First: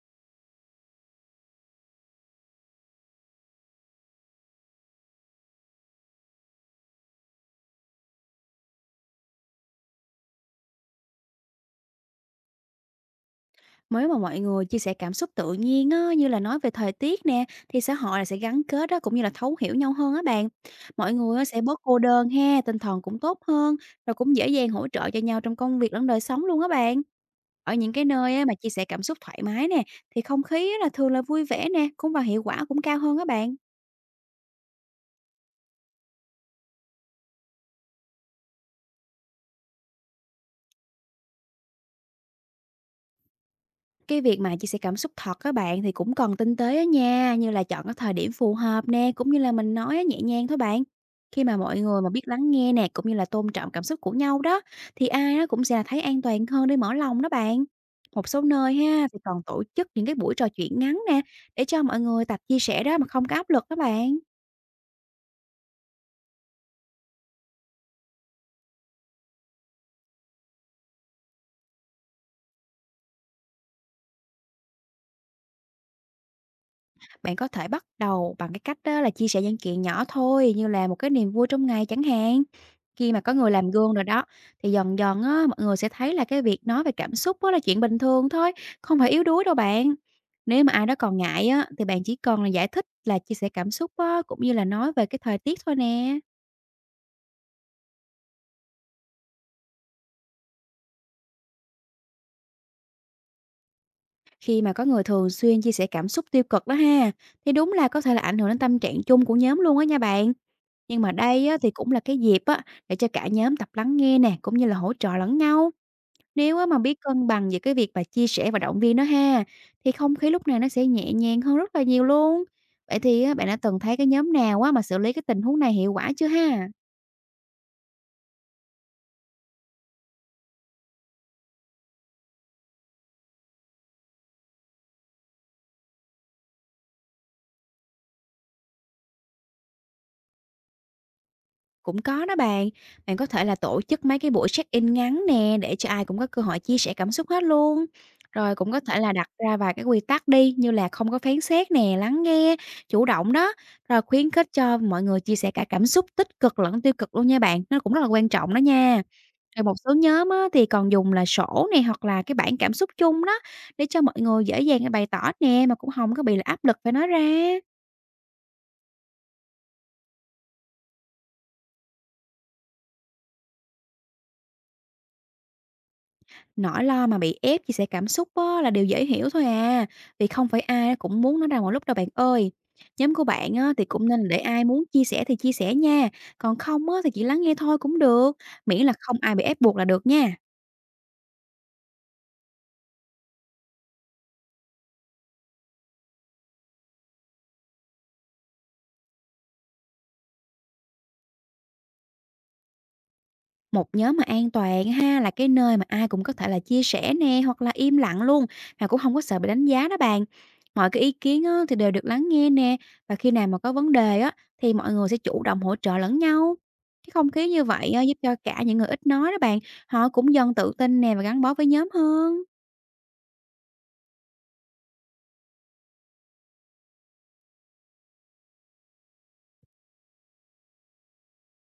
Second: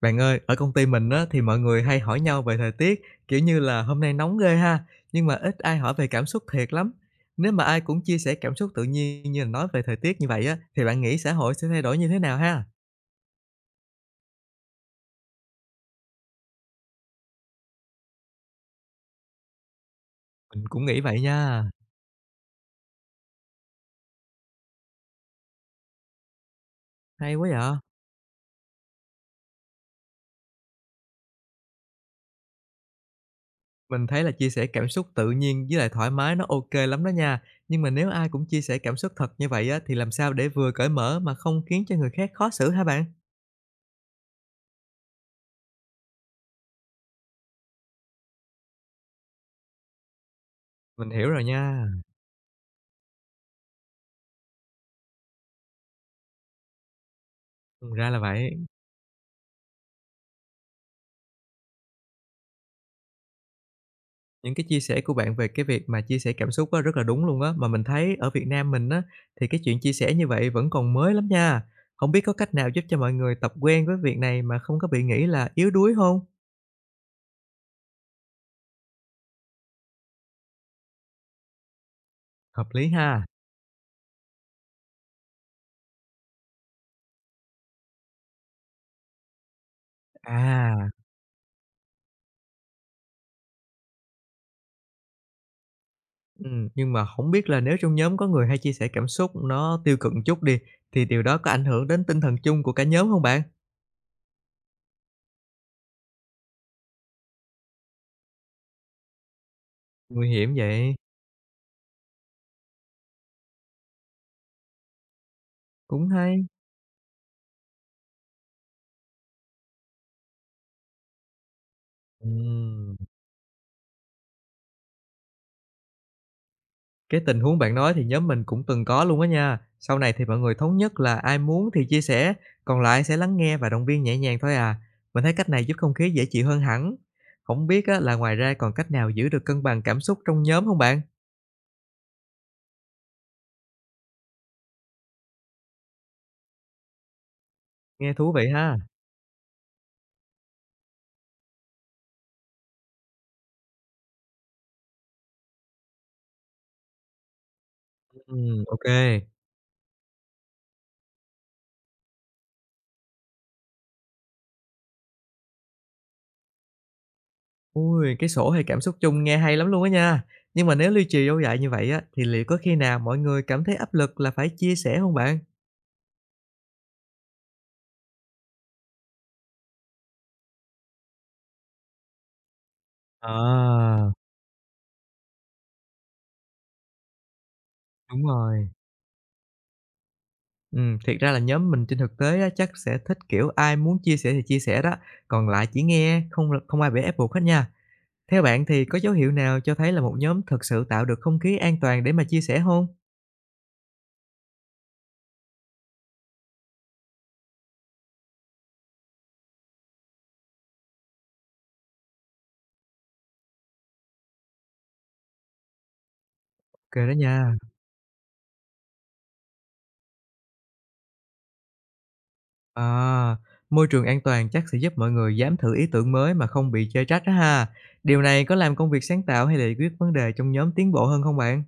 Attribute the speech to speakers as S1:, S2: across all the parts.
S1: Bạn ơi, ở công ty mình á, thì mọi người hay hỏi nhau về thời tiết, kiểu như là hôm nay nóng ghê ha, nhưng mà ít ai hỏi về cảm xúc thiệt lắm. Nếu mà ai cũng chia sẻ cảm xúc tự nhiên như là nói về thời tiết như vậy á, thì bạn nghĩ xã hội sẽ thay đổi như thế nào ha?
S2: Nếu mà mọi người chia sẻ cảm xúc tự nhiên á, như là nói về thời tiết nè, thì xã hội là sẽ gắn kết á, cũng như là thấu hiểu nhau hơn á bạn.
S1: Mình cũng nghĩ
S2: Mọi
S1: vậy
S2: người á, sẽ
S1: nha.
S2: bớt cô đơn ha, tinh thần cũng tốt hơn, rồi cũng dễ dàng hỗ trợ cho nhau trong công việc lẫn đời sống luôn á bạn.
S1: Hay quá
S2: Ở
S1: vậy.
S2: những cái nơi á, mà chia sẻ cảm xúc thoải mái nè, thì không khí á, là thường là vui vẻ nè, cũng và hiệu quả cũng cao hơn á bạn.
S1: Mình thấy là chia sẻ cảm xúc tự nhiên với lại thoải mái nó ok lắm đó nha. Nhưng mà nếu ai cũng chia sẻ cảm xúc thật như vậy á, thì làm sao để vừa cởi mở mà không khiến cho người khác khó xử hả bạn?
S2: Cái việc mà chia sẻ cảm xúc thật các bạn, thì cũng cần tinh tế á nha, như là chọn cái thời điểm phù hợp nè, cũng như là mình nói á nhẹ nhàng thôi bạn.
S1: Mình hiểu rồi
S2: Khi mà mọi
S1: nha.
S2: người mà biết lắng nghe nè, cũng như là tôn trọng cảm xúc của nhau đó, thì ai nó cũng sẽ là thấy an toàn hơn để mở lòng đó bạn.
S1: Ừ, ra là
S2: Một số
S1: vậy.
S2: nơi ha thì còn tổ chức những cái buổi trò chuyện ngắn nè, để cho mọi người tập chia sẻ đó mà không có áp lực đó bạn.
S1: Những cái chia sẻ của bạn về cái việc mà chia sẻ cảm xúc á, rất là đúng luôn á, mà mình thấy ở Việt Nam mình á, thì cái chuyện chia sẻ như vậy vẫn còn mới lắm nha. Không biết có cách nào giúp cho mọi người tập quen với việc này mà không có bị nghĩ là yếu đuối không?
S2: Bạn có thể bắt đầu bằng cái cách đó là chia sẻ những chuyện nhỏ thôi, như là một cái niềm vui trong ngày chẳng hạn.
S1: Hợp lý
S2: Khi mà
S1: ha.
S2: có người làm gương rồi đó, thì dần dần á, mọi người sẽ thấy là cái việc nói về cảm xúc á là chuyện bình thường thôi, không phải yếu đuối đâu bạn. Nếu mà ai
S1: À,
S2: đó còn ngại á, thì bạn chỉ cần là giải thích là chia sẻ cảm xúc á, cũng như là nói về cái thời tiết thôi nè.
S1: nhưng mà không biết là nếu trong nhóm có người hay chia sẻ cảm xúc nó tiêu cực một chút đi, thì điều đó có ảnh hưởng đến tinh thần chung của cả nhóm không bạn?
S2: Khi mà có người thường xuyên chia sẻ cảm xúc tiêu cực đó ha, thì đúng là có thể là ảnh hưởng đến tâm trạng chung của nhóm luôn á nha
S1: Nguy
S2: bạn.
S1: hiểm vậy,
S2: Nhưng mà đây á, thì cũng là cái dịp á, để cho cả nhóm tập lắng nghe nè, cũng như là hỗ trợ lẫn nhau.
S1: cũng hay.
S2: Nếu á mà biết cân bằng giữa cái việc mà chia sẻ và động viên nó ha, thì không khí lúc này nó sẽ nhẹ nhàng hơn rất là nhiều luôn.
S1: Ừm.
S2: Vậy thì á, bạn đã từng thấy cái nhóm nào á mà xử lý cái tình huống này hiệu quả chưa ha?
S1: Cái tình huống bạn nói thì nhóm mình cũng từng có luôn á nha. Sau này thì mọi người thống nhất là ai muốn thì chia sẻ, còn lại sẽ lắng nghe và động viên nhẹ nhàng thôi à. Mình thấy cách này giúp không khí dễ chịu hơn hẳn. Không biết á, là ngoài ra còn cách nào giữ được cân bằng cảm xúc trong nhóm không bạn?
S2: Cũng có đó bạn, bạn có thể là tổ chức mấy cái buổi check-in ngắn nè để cho ai cũng có cơ hội chia sẻ cảm xúc hết luôn.
S1: Nghe thú vị
S2: Rồi cũng
S1: ha.
S2: có thể là đặt ra vài cái quy tắc đi, như là không có phán xét nè, lắng nghe, chủ động đó. Rồi khuyến khích cho mọi người chia sẻ cả cảm xúc tích cực lẫn tiêu cực luôn nha bạn, nó cũng rất là quan trọng đó
S1: Ok.
S2: nha. Rồi một số nhóm á, thì còn dùng là sổ này hoặc là cái bảng cảm xúc chung đó, để cho mọi người dễ dàng để bày tỏ nè, mà cũng không có bị là áp lực phải nói ra.
S1: Ui, cái sổ hay cảm xúc chung nghe hay lắm luôn á nha. Nhưng mà nếu lưu trì lâu dài như vậy á, thì liệu có khi nào mọi người cảm thấy áp lực là phải chia sẻ không bạn?
S2: Nỗi lo mà bị ép chia sẻ cảm xúc á, là điều dễ hiểu thôi à, vì không phải ai cũng muốn nói ra mọi lúc đâu bạn ơi. Nhóm của bạn á, thì
S1: À,
S2: cũng nên để ai muốn chia sẻ thì chia sẻ nha, còn không á, thì chỉ lắng nghe thôi cũng
S1: đúng
S2: được,
S1: rồi.
S2: miễn là không ai bị ép buộc là được nha.
S1: Thiệt ra là nhóm mình trên thực tế á, chắc sẽ thích, kiểu, ai muốn chia sẻ thì chia sẻ đó, còn lại chỉ nghe, không không ai bị ép buộc hết nha. Theo bạn thì có dấu hiệu nào cho thấy là một nhóm thực sự tạo được không khí an toàn để mà chia sẻ không?
S2: Một nhóm mà an toàn ha, là cái nơi mà ai cũng có thể là chia sẻ nè, hoặc là im lặng luôn, mà cũng không có sợ bị đánh giá đó bạn. Mọi cái ý kiến á, thì đều được lắng nghe nè, và khi nào mà có vấn đề á, thì mọi người sẽ chủ động hỗ trợ lẫn nhau.
S1: Kê
S2: Cái
S1: đó
S2: không khí
S1: nha.
S2: như vậy á, giúp cho cả những người ít nói đó bạn, họ cũng dần tự tin nè và gắn bó với nhóm hơn.
S1: À, môi trường an toàn chắc sẽ giúp mọi người dám thử ý tưởng mới mà không bị chê trách á ha. Điều này có làm công việc sáng tạo hay là giải quyết vấn đề trong nhóm tiến bộ hơn không bạn?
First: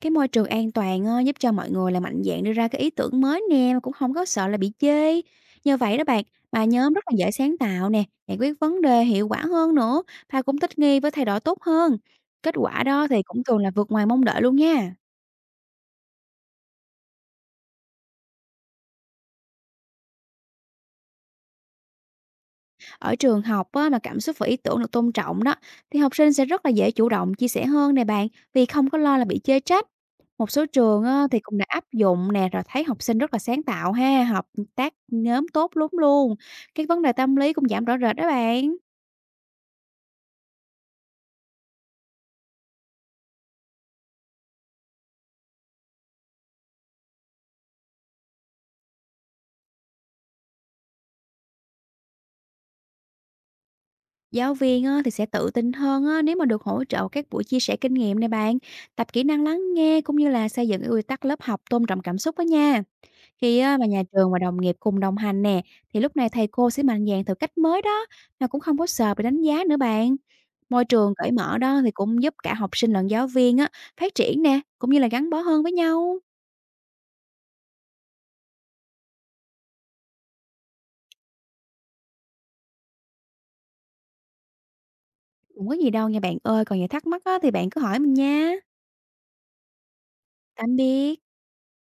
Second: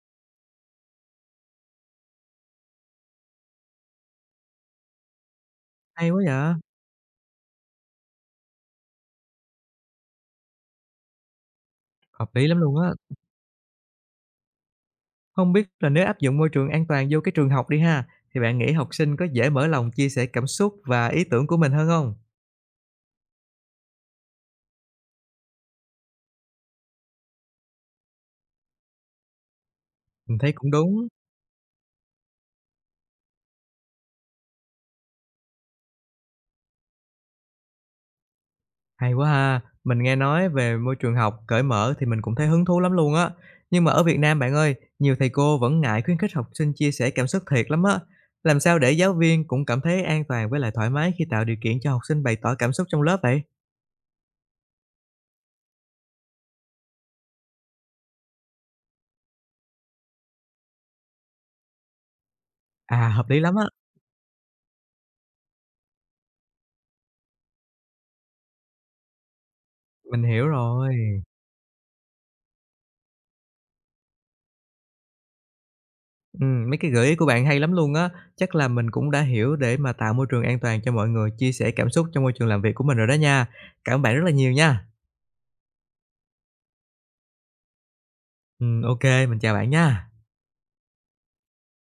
S2: Cái môi trường an toàn á, giúp cho mọi người là mạnh dạn đưa ra cái ý tưởng mới nè mà cũng không có sợ là bị chê. Nhờ vậy đó
S1: Hay quá
S2: bạn,
S1: vậy!
S2: mà nhóm rất là dễ sáng tạo nè, giải quyết vấn đề hiệu quả hơn nữa và cũng thích nghi với thay đổi tốt hơn.
S1: Hợp lý
S2: Kết
S1: lắm luôn
S2: quả
S1: á.
S2: đó thì cũng thường là vượt ngoài mong đợi luôn nha.
S1: Không biết là nếu áp dụng môi trường an toàn vô cái trường học đi ha, thì bạn nghĩ học sinh có dễ mở lòng chia sẻ cảm xúc và ý tưởng của mình hơn không?
S2: Ở trường học á, mà cảm xúc và ý tưởng được tôn trọng đó, thì học sinh sẽ rất là dễ chủ động chia sẻ hơn nè bạn, vì không có lo là bị chê trách.
S1: Mình
S2: Một
S1: thấy
S2: số
S1: cũng
S2: trường
S1: đúng,
S2: á, thì cũng đã áp dụng nè, rồi thấy học sinh rất là sáng tạo ha, hợp tác nhóm tốt lắm luôn. Cái vấn đề tâm lý cũng giảm rõ rệt đó bạn.
S1: hay quá ha. Mình nghe nói về môi trường học cởi mở thì mình cũng thấy hứng thú lắm luôn á. Nhưng mà ở Việt Nam bạn ơi, nhiều thầy cô vẫn ngại khuyến khích học sinh chia sẻ cảm xúc thiệt lắm á. Làm sao để giáo viên cũng cảm thấy an toàn với lại thoải mái khi tạo điều kiện cho học sinh bày tỏ cảm xúc trong lớp vậy?
S2: Giáo viên á, thì sẽ tự tin hơn á, nếu mà được hỗ trợ các buổi chia sẻ kinh nghiệm nè bạn, tập kỹ năng lắng nghe cũng như là xây dựng cái quy tắc lớp học tôn trọng cảm xúc đó nha.
S1: À, hợp lý lắm
S2: Khi
S1: á,
S2: á mà nhà trường và đồng nghiệp cùng đồng hành nè, thì lúc này thầy cô sẽ mạnh dạn thử cách mới đó, mà cũng không có sợ bị đánh giá nữa bạn.
S1: mình hiểu
S2: Môi trường
S1: rồi.
S2: cởi mở đó thì cũng giúp cả học sinh lẫn giáo viên á, phát triển nè, cũng như là gắn bó hơn với nhau.
S1: Mấy cái gợi ý của bạn hay lắm luôn á. Chắc là mình cũng đã hiểu để mà tạo môi trường an toàn cho mọi người chia sẻ cảm xúc trong môi trường làm việc của mình rồi đó nha. Cảm ơn bạn rất là nhiều nha.
S2: Cũng có gì đâu nha bạn ơi, còn những thắc mắc á, thì bạn cứ hỏi mình nha.
S1: Ô mình chào bạn nha.
S2: Tạm biệt.